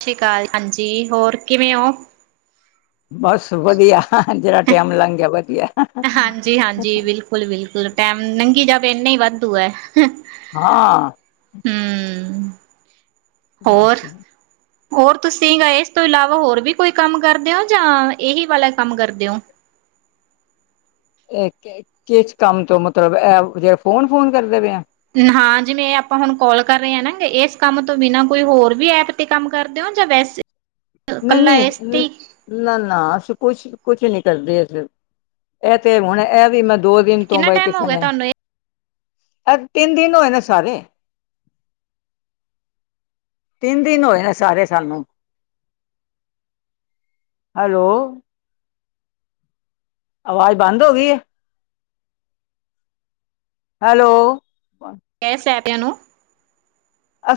ਸਤਿ ਸ਼੍ਰੀ ਅਕਾਲ ਹਾਂਜੀ ਹੋਰ ਕਿਵੇਂ ਹੋ? ਬਸ ਵਧੀਆ ਜਿਹੜਾ ਟਾਈਮ ਲੰਘ ਗਿਆ ਵਧੀਆ ਹਾਂਜੀ ਹਾਂਜੀ ਬਿਲਕੁਲ ਬਿਲਕੁਲ ਟੈਮ ਨੰਘੀ ਜਾ ਇਨੇ ਹੀ ਵਾਧੂ ਹੈ ਹਾਂ ਹੂੰ ਬਸ ਜੀ ਹੋਰ ਤੁਸੀਂ ਇਸ ਤੋਂ ਇਲਾਵਾ ਹੋਰ ਵੀ ਕੋਈ ਕੰਮ ਕਰਦੇ ਹੋ ਜਾਂ ਇਹੀ ਵਾਲਾ ਕੰਮ ਕਰਦੇ ਹੋ। ਇਹ ਕਿਸ ਕੰਮ ਤੋਂ ਮਤਲਬ ਇਹ ਜਿਹੜਾ ਫੋਨ ਫੋਨ ਕਰਦੇ ਪਏ ਆ ਹਾਂ ਜਿਵੇਂ ਆਪਾਂ ਹੁਣ ਕਾਲ ਕਰ ਰਹੇ ਹਾਂ ਨਾ ਗੇ ਇਸ ਕੰਮ ਤੋਂ ਬਿਨਾਂ ਕੋਈ ਹੋਰ ਵੀ ਐਪ ਤੇ ਕੰਮ ਕਰਦੇ ਹੋ ਜਾਂ ਵੈਸੇ ਨਹੀਂ ਕੱਲਾ ਇਸ ਤੇ ਨਹੀਂ ਹੀ ਨਾ ਨਾ ਅਸੀਂ ਕੁਛ ਕੁਛ ਨੀ ਕਰਦੇ ਅਸੀਂ ਇਹ ਤੇ ਹੁਣ ਇਹ ਵੀ ਮੈਂ ਦੋ ਦਿਨ ਤੋਂ ਕਿੰਨਾ ਬਾਈ ਟਾਈਮ ਹੋ ਕਿਸੇ ਗਿਆ ਨੇ ਤੁਹਾਨੂੰ ਅ ਤਿੰਨ ਦਿਨ ਹੋਏ ਨੇ ਸਾਰੇ ਤਿੰਨ ਦਿਨ ਹੋਏ ਨੇ ਸਾਰੇ ਸਾਨੂੰ ਹੈਲੋ? ਆਵਾਜ਼ ਬੰਦ ਹੋ ਗਈ ਹੈ। ਹੈਲੋ? ਏਸ ਐਪਿ ਆਂ ਨੂੰ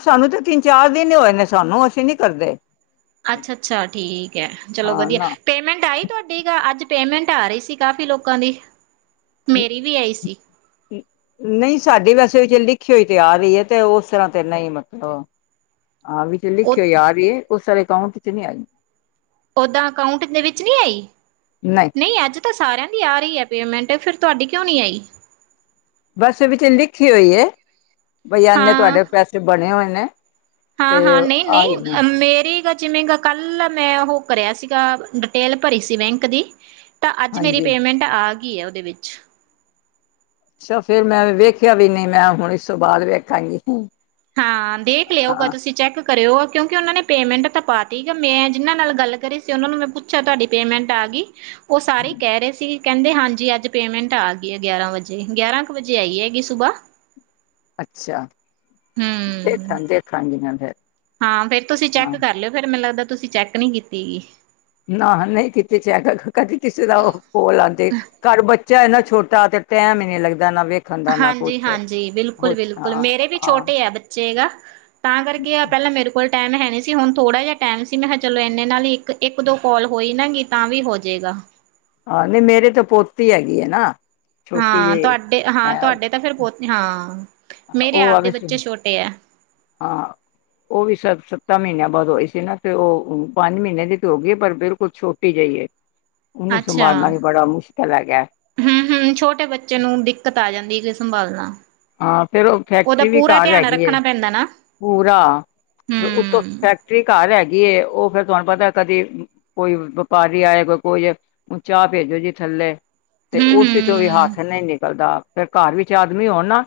ਸਾਨੂੰ ਤਾਂ ਤਿੰਨ ਚਾਰ ਦਿਨ ਹੋਏ ਨੇ ਸਾਨੂੰ ਅਸੀਂ ਨੀ ਕਰਦੇ, ਅੱਛਾ-ਅੱਛਾ ਠੀਕ ਹੈ, ਚਲੋ ਹਾਂ ਵਧੀਆ, ਨਾ ਪੇਮੈਂਟ ਆਈ ਤੁਹਾਡੀ ਗ ਅੱਜ। ਪੇਮੈਂਟ ਆ ਰਹੀ ਸੀ, ਕਾਫੀ ਲੋਕਾਂ ਦੀ। ਮੇਰੀ ਵੀ ਆਈ ਸੀ। ਨਹੀਂ ਸਾਡੀ ਵੈਸੇ ਚ ਲਿਖੀ ਹੋਈ ਤੇ ਆ ਰਹੀ ਹੈ ਤੇ ਉਸ ਤਰ੍ਹਾਂ ਤੇ ਨਹੀ ਮਤਲਬ। ਆਹ ਵੀ ਚ ਲਿਖੀ ਉਹ ਹੋਈ ਆ ਰਹੀ ਹੈ। ਉਸ ਵਾਲੇ ਅਕਾਂਟ ਚ ਨਹੀਂ ਆਈ। ਓਦਾਂ ਅਕਾਊਂਟ ਦੇ ਵਿੱਚ ਨੀ ਆਈ, ਨਹੀਂ ਅੱਜ ਤਾਂ ਸਾਰਿਆਂ ਦੀ ਆ ਰਹੀ ਹੈ ਪੇਮੈਂਟ। ਤੇ ਫਿਰ ਤੁਹਾਡੀ ਕਿਉਂ ਨਹੀਂ ਆਈ? ਬੱਸ ਵਿੱਚ ਲਿਖੀ ਹੋਈ ਹੈ। ਬਈ ਇਨੇ ਤੁਹਾਡੇ ਪੈਸੇ ਬਣੇ ਹੋਏ। [unintelligible] ਤੇ ਹਾਂ-ਹਾਂ, ਨਹੀਂ- ਆਈ ਨੇ ਨਹੀਂ, ਮੇਰੀ ਗੱ ਜਿਵੇਂ ਗ ਕੱਲ ਮੈਂ ਉਹ ਕਰਿਆ ਸੀਗਾ, ਡਿਟੇਲ ਭਰੀ ਸੀ ਬੈਂਕ ਦੀ। ਤਾਂ, ਅੱਜ ਮੇਰੀ ਹਾਂਜੀ ਪੇਮੈਂਟ ਆ ਗ ਕੀ ਐ, ਉਹਦੇ ਵਿੱਚ ਤਾਂ ਫੇਰ, ਮੈਂ ਵੇਖਿਆ ਵੀ ਨਹੀਂ, ਮੈਂ ਹੁਣ ਇਸ ਤੋਂ ਬਾਅਦ ਵੇਖਾਂਗੀ। ਹਾਂ, ਦੇਖ ਲਿਆਓਗਾ, ਹਾਂ ਤੁਸੀਂ ਚੈੱਕ ਕਰਿਓ, ਕਿਉਂਕਿ ਉਹਨਾਂ ਨੇ ਪੇਮੈਂਟ ਤਾਂ ਪਾਤੀ ਗਾ, ਮੈਂ ਜਿਹਨਾਂ ਨਾਲ ਗੱਲ ਕਰੀ ਸੀ ਉਹਨਾਂ ਨੂੰ ਮੈਂ ਪੁੱਛਿਆਂ, ਤੁਹਾਡੀ ਪੇਮੈਂਟ ਆ ਗਈ? ਉਹ ਸਾਰੇ ਹੀ ਕਹਿ ਰਹੇ ਸੀ ਕਹਿੰਦੇ ਹਾਂਜੀ, ਅੱਜ ਪੇਮੈਂਟ ਆ ਗਈ ਆ, ਗਿਆਰਾਂ ਵਜੇ ਗਿਆਰਾਂ ਕੁ, ਵਜੇ ਆਈ ਹੈਗੀ ਸੁਬਾਹ। ਅੱਛਾ। ਹੂੰ, ਦੇਖਾਂ ਦੇਖਾਂਗੀ ਮੈਂ ਫਿਰ ਹਾਂ ਫੇਰ ਤੁਸੀਂ ਹਾਂ ਚੈੱਕ ਕਰ ਲਿਓ, ਫੇਰ ਮੈਨੂੰ ਲੱਗਦਾ ਤੁਸੀਂ ਚੈੱਕ ਨਹੀ ਕੀਤੀ ਗੀ। ਨਾ-ਨਹੀਂ ਕੀਤੀ ਚੈਕ ਗਾ, ਕਦੀ ਕਿਸੇ ਦਾ ਉਹ ਕੋਲ ਆਉਂਦੇ, ਘਰ ਬੱਚੇ ਚੇ ਇਨ੍ਹਾਂ ਛੋਟਾ, ਤੇ ਟੈਮ ਇ ਨੀ ਲੱਗਦਾ ਨਾ ਵੇਖਣ ਦਾ ਨਾ ਕੁਛ ਹਾਂਜੀ-ਹਾਂਜੀ, ਬਿਲਕੁਲ ਬਹੁਤ -ਬਿਲਕੁਲ, ਹਾਂ ਮੇਰੇ ਵੀ ਹਾਂ ਛੋਟੇ ਆ ਬੱਚੇ ਗਾ। ਤਾਂ ਕਰਕੇ ਆ, ਪਹਿਲਾਂ ਮੇਰੇ ਕੋਲ ਟਾਈਮ ਹੈ ਨਹੀਂ ਸੀ, ਹੁਣ ਥੋੜਾ ਜਿਹਾ ਟਾਈਮ ਸੀ, ਮੈਂ ਕਿਹਾ ਚਲੋ ਇੰਨੇ ਨਾਲ ਹੀ ਇੱਕ-ਦੋ ਕੋਲ ਹੋਈ ਨਾ ਤਾਂ ਵੀ ਹੋ ਜੇਏਗਾ। ਆਹ, ਨਹੀਂ ਮੇਰੇ ਤਾਂ ਪੋਤੀ ਹੈਗੀ ਹੈ ਨਾ। ਛੋਟੀ ਹਾਂ, ਜਿਹੀ ਤੁਹਾਡੇ ਹਾਂ ਤੁਹਾਡੇ ਤਾਂ ਫਿਰ ਪੋਤ ਹਾਂ। ਮੇਰੇ ਉਹ ਆ ਆਪਦੇ ਸ, ਬੱਚੇ ਛੋਟੇ ਐ ਹਾਂ ਉਹ ਵੀ ਸਭ ਸੱਤਾਂ ਮਹੀਨਿਆਂ ਬਾਅਦ ਹੋਈ ਸੀ ਨਾ, ਤੇ ਉਹ -ਉਹ ਪੰਜ ਮਹੀਨੇਂ ਦੀ ਤੇ ਹੋ ਗਈ ਐ, ਪਰ ਬਿਲਕੁਲ ਛੋਟੀ ਜਿਹੀ ਐ। ਅੱਛਾ ਹੂੰ-ਹੂੰ, ਛੋਟੇ ਬੱਚੇ ਨੂੰ ਦਿੱਕਤ ਆ ਜਾਂਦੀ ਸੰਭਾਲਣਾ ਹਾਂ, ਫੇਰ ਉਹ ਉਹਦਾ ਫੈਕਟਰੀ ਵੀ ਪੂਰਾ ਘਰ ਧਿਆਨ ਹੈਗੀ ਐ। ਰੱਖਣਾ ਪੈਂਦਾ ਨਾ ਪੂਰਾ, ਉਤੋਂ ਹੂੰ-ਹੂੰ-ਹੂੰ। ਫੈਕਟਰੀ ਘਰ ਹੈਗੀ, ਉਹ ਫੇਰ ਤੁਹਾਨੂੰ ਪਤਾ, ਕਦੀ ਕੋਈ ਵਪਾਰੀ ਆਏ ਕੋ ਕੋਈ ਚਾਹ ਭੇਜੋ ਜੀ ਥੱਲੇ ਤੇ ਉਸ ਵਿੱਚੋਂ ਵੀ ਹੱਥ ਨਹੀਂ ਨਿਕਲਦਾ। ਫਿਰ ਘਰ ਵਿੱਚ ਆਦਮੀ ਹੋਣ ਨਾ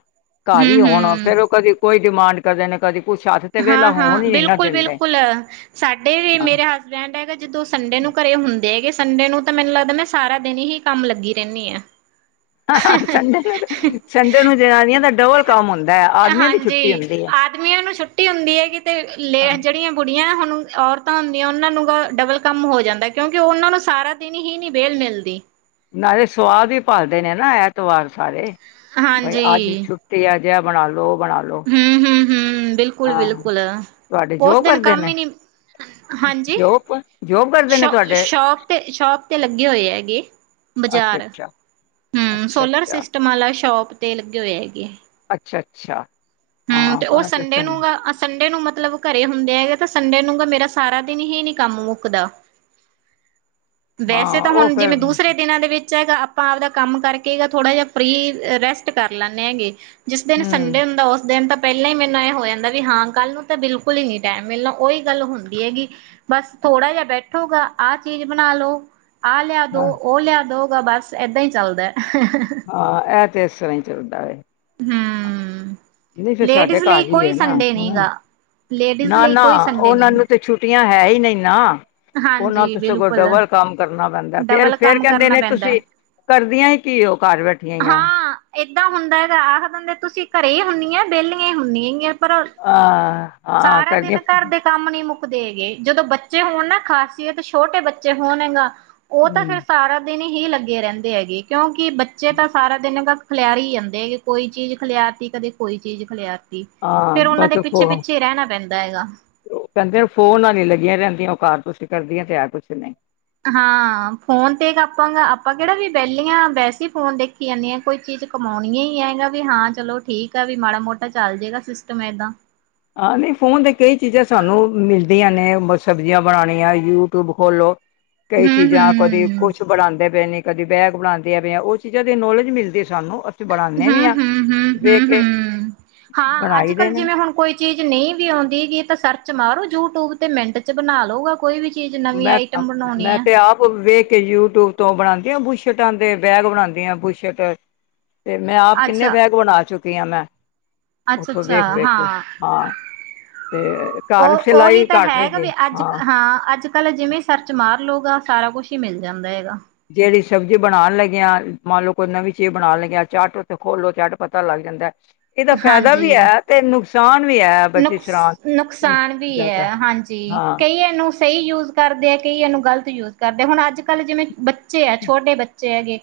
ਘਰ ਹੀ ਆਣਾ, ਹੂੰ-ਹੂੰ ਫੇਰ ਉਹ ਕਦੀ ਕੋਈ ਡਿਮਾਂਡ ਨੇ ਕਦੀ ਕੁਛ ਹੱਥ ਤੇ ਵਿਹਲਾ ਹਾਂ ਹਾਂ ਹੋਣ ਹੀ ਨੀ ਨਾ ਬਿਲਕੁਲ ਦਿੰਦੇ ਬਿਲਕੁਲ, ਸਾਡੇ ਵੀ ਹਾਂ ਮੇਰੇ ਹਸਬੈਂਡ ਹੈਗਾ ਜਦੋਂ ਸੰਡੇ ਨੂੰ ਘਰੇ ਹੁੰਦੇ ਹੈਗੇ ਸੰਡੇ ਨੂੰ ਤਾਂ ਮੈਨੂੰ ਲੱਗਦਾ, ਮੈਂ ਸਾਰਾ ਦਿਨ ਹੀ ਕੰਮ ਲੱਗੀ ਰਹਿੰਨੀ ਆ। ਸੰਡੇ ਨੂੰ ਸੰਡੇ ਨੂੰ ਜਨਾਨੀਆਂ ਦਾ ਡਬਲ ਕੰਮ ਹੁੰਦਾ ਐ। ਆਦਮੀਆਂ ਦੀ ਛੁੱਟੀ ਹਾਂਜੀ। ਹੁੰਦੀ ਐ। ਆਦਮੀਆਂ ਨੂੰ ਛੁੱਟੀ ਹੁੰਦੀ ਏ ਕਿਤੇ ਲ ਜੇੜੀਆਂ ਗੁੜੀਆਂ- ਹੁਣ ਔਰਤਾਂ ਹੁੰਦੀਆਂ ਉਨਾਂ ਨੂੰ ਵੀ ਘ ਡਬਲ ਕੰਮ ਹੋ ਜਾਂਦਾ। ਕਿਉਂਕਿ ਉਨਾਂ ਨੂੰ ਸਾਰਾ ਦਿਨ ਹੀ ਨੀ ਵੇਹਲ ਮਿਲਦੀ। ਨਾਲੇ ਸੁਆਦ ਵੀ ਭਾਲਦੇ ਨੇ ਨਾ ਐਤਵਾਰ ਸਾਰੇ। ਬਾਈ ਹਾਂਜੀ, ਅੱਜ ਛੁੱਟੀ ਆ- ਜਹ ਬਣਾ ਲਓ। ਬਣਾ ਲੋ। ਹੂੰ ਹੂੰ ਬਿਲਕੁਲ ਹਾਂ ਬਿਲਕੁਲ ਤੁਹਾਡੇ ਉਸ ਜੋ ਦਿਨ ਕਰਦੇ ਨੇ ਕੰਮ ਈ ਨੀ- ਹਾਂਜੀ। ਜੋਬ ਜੋਬ ਕਰਦੇ ਨੇ ਸ਼ੋ ਤੁਹਾਡੇ ਸ਼ੋਪ 'ਤੇ ਸ਼ੋਪ ਤੇ ਲੱਗੇ ਹੋਏ ਹੈਗੇ। ਅੱਛਾ ਬਜ਼ਾਰ- ਅੱਛਾ ਅੱਛਾ ਅੱਛਾ ਹੂੰਅ-ਸੋਲਰ ਸਿਸਟਮ ਆਲਾ- ਸ਼ੋਪ ਤੇ ਲੱਗੇ ਹੋਏ ਹੈਗੇ ਆ। ਅੱਛਾ ਅੱਛਾ। ਹੂੰਅ ਹਾਂ ਤੇ ਓ ਸੰਡੇ ਪੜ੍ਹਨ ਨੂੰ ਘ ਸੰਡੇ ਨੂੰ ਮਤਲਬ ਘਰੇ ਹੁੰਦੇ ਹੈਗੇ ਤਾਂ ਸੰਡੇ ਨੂੰ ਮੇਰੇ ਤਾਂ ਸਾਰਾ ਦਿਨ ਹੀ ਨੀ ਕੰਮ ਮੁੱਕਦਾ। ਵੈਸੇ ਹਾਂ ਤਾਂ ਉਹ ਹੁਣ ਫਿਰ ਜਿਵੇਂ ਦੂਸਰੇ ਦਿਨਾਂ ਦੇ ਵਿੱਚ- [unintelligible] ਆਪਾਂ ਆਵਦਾ ਕੰਮ ਕਰਕੇਗਾ ਥੋੜ੍ਹਾ ਜਿਆ ਫ੍ਰੀ ਰੈਸਟ ਕਰ ਲੈਂਨੇ। ਹੈਗੇ ਜਿਸ ਦਿਨ ਹਮ ਸੰਡੇ ਹੁੰਦਾ ਉਸ- ਦਿਨ ਤਾਂ ਪਹਿਲਾਂ ਈ ਮੈਨੂੰ ਏ ਹੋ ਜਾਂਦਾ ਵੀ ਹਾਂ ਕੱਲ ਨੂੰ ਤਾਂ ਬਿਲਕੁਲ ਈ ਨੀ ਟੈਮ ਮਿਲਣਾ। ਉਹੀ ਗੱਲ ਹੁੰਦੀ ਹੈਗੀ। ਬਸ ਥੋੜਾ ਜਿਹਾ ਬੈਠੋਗਾ। ਆਹ ਚੀਜ਼ ਬਣਾ ਲੋ- ਆ ਲਿਆ ਹਾਂ ਦੋ ਓ ਲਿਆ ਦੋ। ਤਾਂ ਬਸ ਏਦਾਂ ਈ ਚੱਲਦਾ। ਹਾਂ ਐ ਤੇ ਇਸ ਤਰ੍ਹਾਂ ਈ- ਚਲਦਾ ਏ। ਹੂੰਅ ਨਈ ਫਿਰ ਸਾਡੇ ਘਰ ਈ ਏ ਨਾ ਹੂੰ। ਗਾ ਲੇਡੀਜ਼ ਨਾ ਲਈ ਨਾ ਕੋਈ ਸੰਡੇ ਉਨਾਂ ਨਹੀਂ ਨੂੰ ਤੇ ਛੁੱਟੀ ਹੈ ਈ ਨਈ ਨਾ। ਉਹ ਨੂੰ ਹਾਂਜੀ ਤ ਸਗੋਂ ਬਿਲਕੁਲ ਡਬਲ ਕੰਮ ਕਰਨਾ ਪੈਂਦਾ। ਫਿਰ ਡਬਲ - ਫਿਰ ਕੰਮ ਕੇਂਦੇ ਕਰਨਾ ਨੇ ਪੈਂਦਾ ਤੁਸੀਂ ਕਰਦੀਆਂ ਈ ਕੀ ਓ? ਘਰ ਬੈਠੀਆਂ ਈਆ। ਹਾਂ ਏਦਾਂ ਹੁੰਦਾ ਐ ਆਖ ਦ ਦੰਦੇ ਤੁਸੀਂ ਘਰੇ ਈ ਹੁੰਨੀਆ ਵੇਲੀਆਂ ਈ ਹੁੰਨੀਆਂ ਪਰ ਆਹ ਆ ਸਾਰਾ ਕਰਦੀਆਂ ਦਿਨ ਫ- ਘਰ ਦੇ ਗੇ। ਜਦੋਂ ਬੱਚੇ ਹੋਣ ਨਾ ਖਾਸੀਅਤ ਛੋਟੇ ਬੱਚੇ ਹੋਣ ਗਾ। ਓ ਤਾਂ ਹਮ ਫਿਰ ਸਾਰਾ ਦਿਨ ਈ - ਹੀ ਲੱਗੇ ਰਹਿੰਦੇ ਐਗੇ ।ਕਿਉਂਕਿ ਬੱਚੇ ਤਾਂ ਸਾਰਾ ਦਿਨ ਖਿਲਿਆਰੀ ਈ ਜਾਂਦੇ ।ਕਦੇ ਕੋਈ ਚੀਜ਼ ਖਿਲਿਆਰਤੀ, ਕਦੇ ਕੋਈ ਚੀਜ਼ ਖਿਲਿਆਰਤੀ। ਹਾਂ ਫਿਰ ਬ ਉਹਨਾਂ ਦੇ ਪਿੱਛੇ ਪੋਹਾ ਪਿੱਛੇ ਰਹਿਣਾ ਪੈਂਦਾ ਹੈਗਾ ਕਹਿੰਦੇ ਫੋਨਾਂ ਦੀ ਲੱਗੀਆਂ ਰਹਿੰਦੀਆਂ ਉਹ ਕਾਰ ਤੁਸੀਂ ਕਰਦੀਆਂ ਤੇ ਹੈ ਕੁਛ ਨਹੀਂ ਹਾਂ ਫੋਨ ਤੇ ਆਪਾਂ ਆਪਾਂ ਕਿਹੜਾ ਵੀ ਵਹਲੀਆਂ ਵੈਸੇ ਹੀ ਫੋਨ ਦੇਖੀ ਜਾਂਦੀ ਹੈ ਕੋਈ ਚੀਜ਼ ਕਮਾਣੀ ਹੀ ਆਗਾ ਵੀ ਹਾਂ ਚਲੋ ਠੀਕ ਆ ਵੀ ਮਾੜਾ ਮੋਟਾ ਚੱਲ ਜਾੇਗਾ ਸਿਸਟਮ ਏਦਾਂ ਹਾਂ ਧਆ ਨੇ ਸਬਜ਼ੀਆਂ ਬਣਾਉਣੀਆਂ ਯੂਟਿਊਬ ਖੋਲੋ ਕਈ ਹੂੰ ਚੀਜ਼ਾਂ ਕਦੀ ਹੂੰ ਕੁਛ ਬਣਾਉਂਦੇ ਪਏ ਨੇ ਕਦੇ ਬੈਗ ਬਣਾਉਂਦੇ ਆ ਪ ਜਾਂ ਉਹ ਚੀਜ਼ਾਂ ਦੇ ਨੌਲੇਜ ਮਿਲਦੇ ਸਾਨੂੰ ਅਸੀਂ ਬਣਾਉਂਦੇ ਵੀ ਹਮ ਹਾਂ ਹਾਂ ਹਾਂ ਵੇਖ ਕੇ ਹਮ ਹਾਂ ਅੱਜ ਬਣਾਈ ਦੇ ਕੱਲ੍ਹ ਨੇ ਜਿਵੇਂ ਹੁਣ ਕੋਈ ਚੀਜ਼ ਨਹੀਂ ਵੀ ਆਉਂਦੀ ਤਾਂ ਸਰਚ ਮਾਰੋ ਯੂਟਿਊਬ ਤੇ ਮਿੰਟ ਚ ਬਣਾ ਲੂਗਾ ਕੋਈ ਵੀ ਚੀਜ਼ ਨਵੀਂ ਮੈਂ ਆਈਟਮ ਬਣਾਉਣੀ ਮੈਂ ਆ ਤੇ ਆਪ ਵੇਖ ਕੇ ਯੂਟਊਬ ਤੋ ਬਣਾਉਦੀਆਂ ਬੂਸ਼ਟਾਂ ਦੇ ਬੈਗ ਬਣਾਉਂਦੀਆਂ ਬੂਸ਼ਟ ਤੇ ਮੈਂ ਆਪ ਕਿੰਨੇ ਅੱਛਾ ਬੈਗ ਬਣਾ ਚੁੱਕ ਤੀਆਂ ਮੈਂ ਅੱਛਾ ਉੱਥੋਂ ਅੱਛਾ ਵੇਖ ਵੇਖ ਕੇ ਹਾਂ ਹਾਂ ਤੇ ਘਰ ਉਹ ਉਹੀ ਸਿਲਾਈ ਤਾਂ ਕਟ ਰਹੇ ਹੈਗਾ ਜ ਵੀ ਅੱਜ ਹਾਂ ਅੱਜ ਕੱਲ ਜਿਵੇਂ ਸਰਚ ਮਾਰ ਲਉਗਾ ਸਾਰਾ ਕੁਛ ਹੀ ਮਿਲ ਜਾਂਦਾ ਹੈਗਾ ਜਿਹੜੀ ਸਬਜ਼ੀ ਬਣਾਉਣ ਲੱਗਿਆ ਮੰਨ ਲਓ ਕੋਈ ਨਵੀਂ ਚੀਜ਼ ਬਣਾਉਣ ਲੱਗਿਆ ਚੱਟ ਉੱਥੇ ਖੋਲੋ ਚੱਟ ਪਤਾ ਲੱਗ ਜਾਂਦਾ ਇਹਦਾ ਫਾਇਦਾ ਵੀ ਹੈ ਤੇ ਨੁਕਸ [unintelligible] ਨੁਕ ਨੁਕਸਾਨ ਵੀ ਹੈ ਹਾਂਜੀ ਹਾਂ ਕਈ ਇਨੂੰ ਸਹੀ ਜੂਸ ਕਰਦੇ ਆ ਕਈ ਇਹਨ ਨੂੰ ਗ਼ਲਤ ਯੂਜ ਕਰਦੇ ਹੁਣ ਅੱਜ ਕੱਲ੍ਹ ਜਿਵੇਂ ਬੱਚ ਜੂਸ ਬੱਚੇ ਆ ਛੋਟੇ ਬੱਚੇ ਹੈਗੇ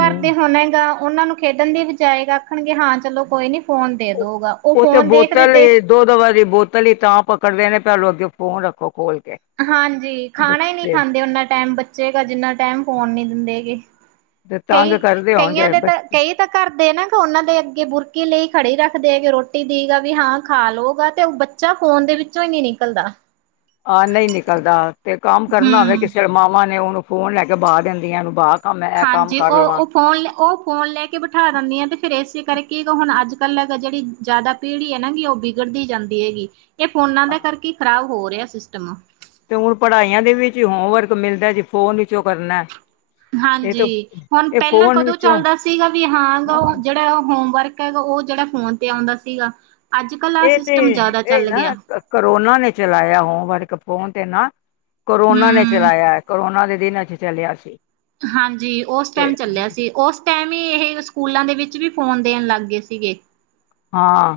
ਘਰਦੇ ਹੁਣ ਹੈਗਾ ਉਹਨਾਂ ਨੂੰ ਖੇਡਣ ਦੀ ਬਜਾਏ ਆਖਣਗੇ ਹਾਂ ਚਲੋ ਕੋਈ ਨਹੀਂ ਫੋਨ ਦੇ ਦਊਗਾ ਉਹ ਤੇ ਫੋਨ ਦੇਖਦੇ ਬੋਤਲ ਦੇਖ ਏ, ਦੋ ਦੋ ਵਾਰੀ ਬੋਤਲ ਹੀ ਤਾਂ ਪਕੜਿਆ ਨੇ ਭੈਲੂੰ ਅੱਗੇ ਫੋਨ ਰੱਖੋ ਖੋਲ ਕੇ ਹਾਂਜੀ ਖਾਣਾ ਹੀ ਨਹੀਂ ਬੱਚੇ ਖਾਂਦੇ ਓਨਾ ਟਾਈਮ ਬੱਚੇ ਜਿੰਨਾ ਟਾਈਮ ਫੋਨ ਨੀ ਦਿੰਦੇ ਹੈਗੇ ਤੇ ਤੰਗ ਕਈ ਕਰਦੇ ਕਈਆਂ ਹੋਣਗੇ ਦੇ ਤਾਂ ਬੱਚੇ ਕਈ ਤਾਂ ਘਰਦੇ ਨਾ ਫੋਨਾ ਦੇ ਅੱਗੇ ਬੁਰਕੀ ਲਈ ਖੜੇ ਰਹਿੰਦੇ। ਦੇ ਕੇ ਰੋਟੀ ਦੀ ਗ ਵੀ ਹਾਂ ਖਾ ਲਉਗਾ ਤੇ ਬੱਚਾ ਫ਼ੋਨ ਦੇ ਵਿੱਚੋਂ ਹੀ ਨੀ ਨਿਕਲਦਾ। ਹਾਂ ਨਹੀਂ ਨਿਕਲਦਾ। ਤੇ ਕੰਮ ਕਰਨਾ ਹੋਵੇ ਹਮ ਕਿਸੇ ਮਾਵਾ ਨੇ ਓਦੋਂ ਫੋਨ ਲੈ ਕੇ ਬਾਾਹ ਦਿੰਦੀਆਂ ਨੂੰ ਬਾਾਹ [inaudible] ਹਾਂਜੀ ਉਹ ਉਹ ਫੋਨ ਉਹ ਫੋਨ ਲੈ ਕੇ ਬਿਠਾ ਦਿੰਦੀਆਂ ਤੇ ਫਿਰ ਇਸ ਕਰਕੇ ਹੁਣ ਅੱਜ ਕੱਲ੍ਹ ਜਿਹੜੀ ਜਿਆਦਾ ਪੀੜੀ ਹੈ ਨਾ ਉਹ ਵਿਗੜਦੀ ਜਾਂਦੀ। ਇਹ ਫੋਨਾਂ ਦੇ ਕਰਕੇ ਖ਼ਰਾਬ ਹੋ ਰਿਹਾ ਸਿਸਟਮ ਤੇ ਹੁਣ ਪੜ੍ਹਾਈਆਂ ਦੇ ਵਿੱਚ ਹੋਮਵਰਕ ਮਿਲਦਾ ਜੀ ਫੋਨ ਵਿੱਚੋਂ ਕਰਨਾ ਇਹ ਹਾਂਜੀ, ਤਾਂ ਹੁਣ ਇਹ ਪਹਿਲਾਂ ਫੋਨ ਕਦੋਂ ਵਿੱਚੋਂ ਚੱਲਦਾ ਸੀਗਾ ਵੀ ਹਾਂ ਔਹ ਜੇੜਾਔਹ ਹੋਮਵਰਕ । ਹੈਗਾ ਔਹ ਜਿਹੜਾ ਫੋਨ ਤੇ ਆਉਂਦਾ ਸੀਗਾ। ਅੱਜ ਕੱਲ ਆਹ ਇਹ ਤੇ ਸਿਸਟਮ ਜ਼ਿਆਦਾ ਇਹ ਚੱਲ ਨਾ ਗਿਆ ਕਰੋਨਾ ਨੇ ਚਲਾਇਆ ਹੋਮਵਰਕ। ਫੋਨ ਤੇ ਨਾ। ਕਰੋਨਾ ਨੇ ਹੂੰ ਚਲਾਇਆ, ਕਰੋਨਾ ਦੇ ਦਿਨਾਂ ਚ ਚਲਿਆ ਸੀ। ਹਾਂਜੀ, ਉਸ ਤੇ ਟਾਇਮ ਚੱਲਿਆ ਸੀ, ਉਸ ਟਾਇਮ ਵੀ ਇਹ ਸਕੂਲਾਂ ਦੇ ਵਿੱਚ ਵੀ ਫੋਨ ਦੇਣ ਲੱਗ ਗਏ ਸੀਗੇ। ਹਾਂ।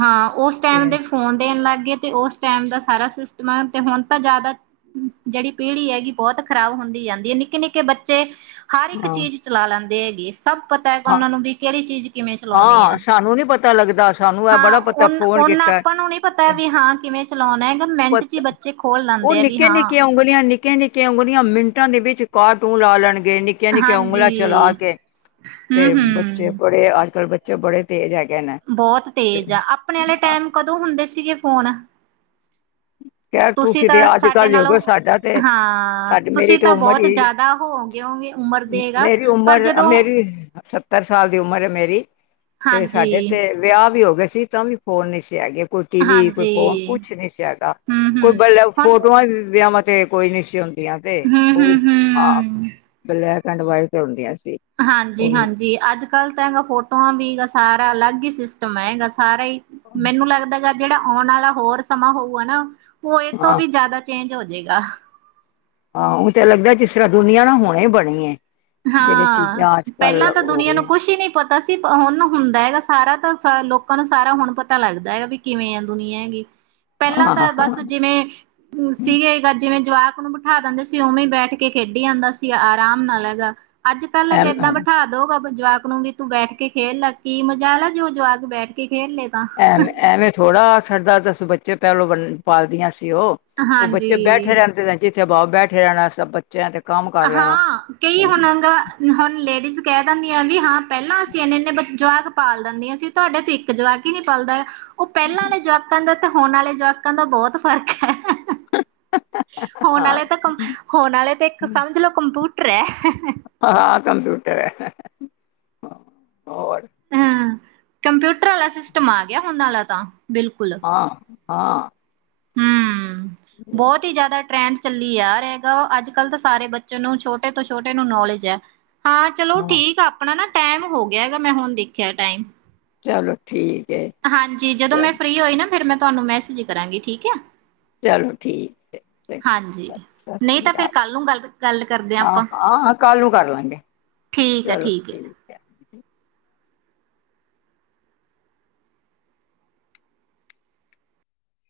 ਹਾਂ, ਉਸ ਤੇ ਟਾਈਮ ਦੇ ਫੋਨ ਦੇਣ ਲਗ । ਲੱਗੇ ਤੇ ਉਸ ਟਾਈਮ ਦਾ ਸਾਰਾ ਸਿਸਟਮ ਆ ਤੇ ਹੁਣ ਤਾਂ ਜਿਆਦਾ ਜਿਹੜੀ ਪੀੜ੍ਹੀ ਹੈਗੀ ਬਹੁਤ ਖ਼ਰਾਬ ਹੁੰਦੀ ਜਾਂਦੀ ਤੇ, ਨਿੱਕੇ-ਨਿੱਕੇ ਬੱਚੇ ਹਰ ਇੱਕ ਹਾਂ ਚੀਜ਼ ਚਲਾ ਲੈਂਦੇ ਏ, ਜ ਸਭ ਪਤਾ ਹੈ, ਹਾਂ ਉਹਨਾਂ ਨੂੰ ਵੀ ਕਿਹੜੀ ਚੀਜ਼ ਕਿਵੇਂ ਚਲਾਉਣੀ ਹਾਂ ਹੈ। ਸਾਨੂੰ ਨੀ ਪਤਾ ਲੱਗਦਾ। ਸਾਨੂੰ ਇਹ ਹਾਂ, ਬੜਾ ਪਤਾ ਉਨਾਂ ਫੋਨ ਉਨਾਂ ਕੀਤਾ ਆਪਾਂ ਨੂੰ ਨੀ ਪਤਾ ਵੀ ਹਾਂ ਕਿਵੇਂ ਚਲਾਉਣਾ ਹੈਗਾ ਮਿੰਟ ਚ ਹੀ ਪਤਾ ਬੱਚੇ ਖੋਲ ਉਹ ਲੈਂਦੇ ਆ ਵੀ ਨਿੱਕੀਆਂ ਹਾਂ। ਮਿੰਟਾ ਦੇ ਵਿੱਚ ਕਾਰਟੂਨ ਲਾ ਲੈਣ ਗੇ ਨਿਕਿਆ ਨਿਕਿਆ ਉਂਗਲਾਂ ਚਲਾ ਹਾਂਜੀ ਕੇ। ਹੂੰ ਤੇ ਬੱਚੇ ਹੂੰ ਬੜੇ ਆ ਅੱਜਕਲ ਬੱਚੇ ਬੜੇ ਤੇਜ਼ ਹੈਗੇ। ਨੇ ਬਹੁਤ ਤੇ ਤੇਜ ਆ ਆਪਣੇ ਆਲੇ ਹਾਂ ਟਾਇਮ ਕਦੋਂ ਹੁੰਦੇ ਸੀਗੇ ਫੋਨ‌। ਖੈਰ ਤੁਸੀਂ ਤੇ ਤਾਂ ਅੱਜ ਸਾਡੇ ਕੱਲ੍ਹ ਹੋ ਨਾਲੋਂ ਗਏ ਸਾਡਾ ਤੇ ਹਾਂ ਸਾਡੀ ਮੇਰੀ ਤੁਸੀਂ ਤੇ ਤਾਂ ਉਮਰ ਬਹੁਤ ਹੀ ਜਿਆਦਾ ਹੋ ਗਏ ਹੋਵੋਗੇ ਉਮਰ ਦੇ ਨਾ ਮੇਰੀ ਪਰ ਉਮਰ ਜਦੋਂ ਮੇਰੀ ਸੱਤਰ ਸਾਲ ਦੀ ਉਮਰ ਹੈ ਮੇਰੀ। ਤੇ ਹਾਂਜੀ ਸਾਡੇ ਤੇ ਵਿਆਹ ਵੀ ਹੋ ਗਏ। ਸੀ, ਤਾਂ ਵੀ ਫੋਨ ਨੀ ਸੀ। ਦੇ ਹੈਗੇ ਕੋਈ ਟੀ ਵੀ ਕੋਈ ਹਾਂਜੀ ਫੋਨ ਕੁਛ ਨੀ ਸੀ, ਹੈਗ ਹੂੰ ਹੂੰ ਕੋਈ ਬਲਬ ਹੁਣ ਫੋਟੋਆਂ ਵੀ ਵਿਆਵਾ ਤੇ ਕੋਈ ਨੀ ਸੀ ਹੁੰਦ ਦੀਆਂ ਤੇ ਹੂੰ ਓਹ ਹੂੰ ਵੀ ਹਾਂ, ਹੂੰ ਬਲੈਕ ਪੈੰਟ ਵਾਈਟ ਹੁੰਦੀਆ ਸ ਹਾਂਜੀ ਹਾਂਜੀ, ਅੱਜ-ਕੱਲ ਤਾਂ ਹੈਗਾ ਫੋਟੋਆਂ ਵੀਗਾ ਸਾਰਾ ਅਲੱਗ ਹੀ ਸਿਸਟਮ ਹੈਗਾ। ਸਾਰਾ ਈ ਮੈਨੂੰ ਲੱਗਦਾ ਗਾ ਜੇੜਾ ਓਣ ਆ ਲਾ ਹੋਰ ਸਮਾਂ ਹੋਊਗਾ ਨਾ ਓ ਏ ਤੋਂ ਹਾਂ ਵੀ ਜਾਦਾ ਚੇਂਜ ਹੋ ।ਜੇਗਾ ਹਾਂ ਊ ਤੇ ਲੱਗਦਾ ਜਿਸ ਤਰ੍ਹਾਂ ਦੁਨੀਆਂ ਨਾ ਹੁਣੇ ਬਣੀ ਏ ਹਾਂ ਪੈਲਾਂ ਤਾਂ ਹੋ ਦੁਨੀਆਂ ਗਈਆਂ ਨੂੰ ਕੁੱਛ ਈ ਨੀ ਪ ਤਾਂ ਸੀ ਹੁਣ ਹੁੰਦਾ ਹੈਗਾ ਸਾਰਾ ਤਾਂ ਸ ਲੋਕਾਂ ਨੂੰ ਸਾਰਾ ਹੁਣ ਪਤਾ ਲੱਗਦਾ ਹੈਗਾ ਵੀ ਕਿਵੇਂ ਆ ਦੁਨੀਆਂ ਹੈਗੀ। ਪਹਿਲਾਂ ਹਾਂ ਤਾਂ ਹਾਂ ਬਸ ਜਿਵੇਂ ਸੀਗੇ ਗ ਜਿਵੇਂ ਜਵਾਕ ਨੂੰ ਬਿਠਾ ਦਿੰਦੇ ਸੀ ਓਵੇਂ ਈ ਬੈਠ ਕੇ ਖੇਡੀ ਜਾਂਦਾ ਸੀ ਆਰਾਮ ਨਾਲ ਹੈਗਾ। ਅੱਜ ਕੱਲ੍ਹ ਅੱਗੇ ਇੱਦਾਂ ਬਿਠਾ ਦੋਗਾ ਜਵਾਕ ਨੂੰ ਵੀ ਤੂੰ ਬੈਠ ਕੇ ਖੇਲ ਲਾ ਕੀ ਮਜ਼ਾਲ ਜੇ ਓ ਜਵਾਕ ਬੈਠ ਕੇ ਖੇਲ ਲਏ ਤਾਂ ਐਵੇ-ਐਵੇਂ ਥੋੜਾ ਛੱਡਦਾ ਦ ਬੱਚੇ ਪਹਿਲੋ ਬੰ ਪਾਲਦੀਆਂ ਸੀ। ਓ ਓ ਬੱਚੇ ਬੈਠੇ ਹਾਂਜੀ ਰਹਿੰਦੇ [unintelligible] [unintelligible] ਬੈਠੇ ਰੈਨਾ ਸਬ ਬ ਹਾਂ ਕਈ ਹੁਣ ਗ ਹੁਣ ਲੇਡੀਜ਼ ਕੈ ਦਨੀਆਂ ਵੀ ਹਾਂ ਪਹਿਲਾਂ ਅਸੀਂ ਇੰਨੇ ਇੰਨੇ ਜਵਾਕ ਪਾਲ ਦਿੰਦੀਆਂ ਸੀ ਤੁਹਾਡੇ ਤੋਂ ਇੱਕ ਜਵਾਕ ਈ ਨੀ ਪਲਦਾ ਓ ਪੈਲਾਂ ਆਲੇ ਜਵਾਕਾਂ ਦਾ ਹੁਣ ਆਲੇ ਜਵਾਕਾਂ ਦਾ ਬੋਤ ਫ਼ਰਕ ਐ ਹੁਣ ਆ ਲੇ ਹਾਂ ਤਾਂ ਕਮ ਹੁਣ ਆਲੇ ਤੇ ਸਮਝ ਲੋ ਕਮ ਟੂਟਰ ਐ ਹਾਂ ਕੰਪਿਊਟਰ ਐ ਹੋਰ ਹਾਂ ਕੰਪਿਊਟਰ ਆਲਾ ਸਿਸਟਮ ਆ ਗਿਆ ਹੁਣ ਆਲਾ ਤਾਂ ਬਿਲਕੁੱਲ ਹਾਂ ਹਾਂ। ਹੂੰ ਬੋਤ ਈ ਜਾਦਾ ਟ੍ਰੈਂਡ ਚੱਲੀ ਜਾ ਰਿਆਗਾ ਅੱਜ ਕੱਲ੍ਹ ਤਾਂ ਸਾਰੇ ਬੱਚੇ ਨੂੰ ਛੋਟੇ ਤੋਂ ਛੋਟੇ ਨੂੰ ਨੌਲੇਜ ਐ ਹਾਂ ਚਲੋ ਠੀਕ ਆ ਆਪਣਾ ਨਾ ਟੈਮ ਹੋ ਗਿਆ ਗਾ ਮੈਂ ਹੁਣ ਦੇਖਿਆ ਟਾਈਮ ਚਲੋ ਠੀਕ। ਹੈ ਹਾਂਜੀ ਜਦੋਂ ਚ ਮੈਂ ਫ੍ਰਰੀ ਹੋਈ ਨਾ ਫੇਰ ਮੈਂ ਤੁਹਾਨੂੰ ਮੈਸੇਜ ਕਰਾਂਗੀ ਠੀਕ ਇਆ ਚਲੋ ਠੀਕ ਐ ਹਾਂਜੀ ਸਤਿ ਨਹੀਂ ਸ੍ਰੀ ਤਾਂ ਫਿਰ ਅਕਾਲ ਕੱਲ ਨੂੰ ਗੱਲ ਗੱਲ ਕਰਦੇ ਹਾਂ ਆਪਾਂ ਹਾਂ ਕੱਲ ਨੂੰ ਕਰ ਲਾਂਗੇ ਠੀਕ ਹੈ ਚਲੋ ਹੈ ਠੀਕ ਐ।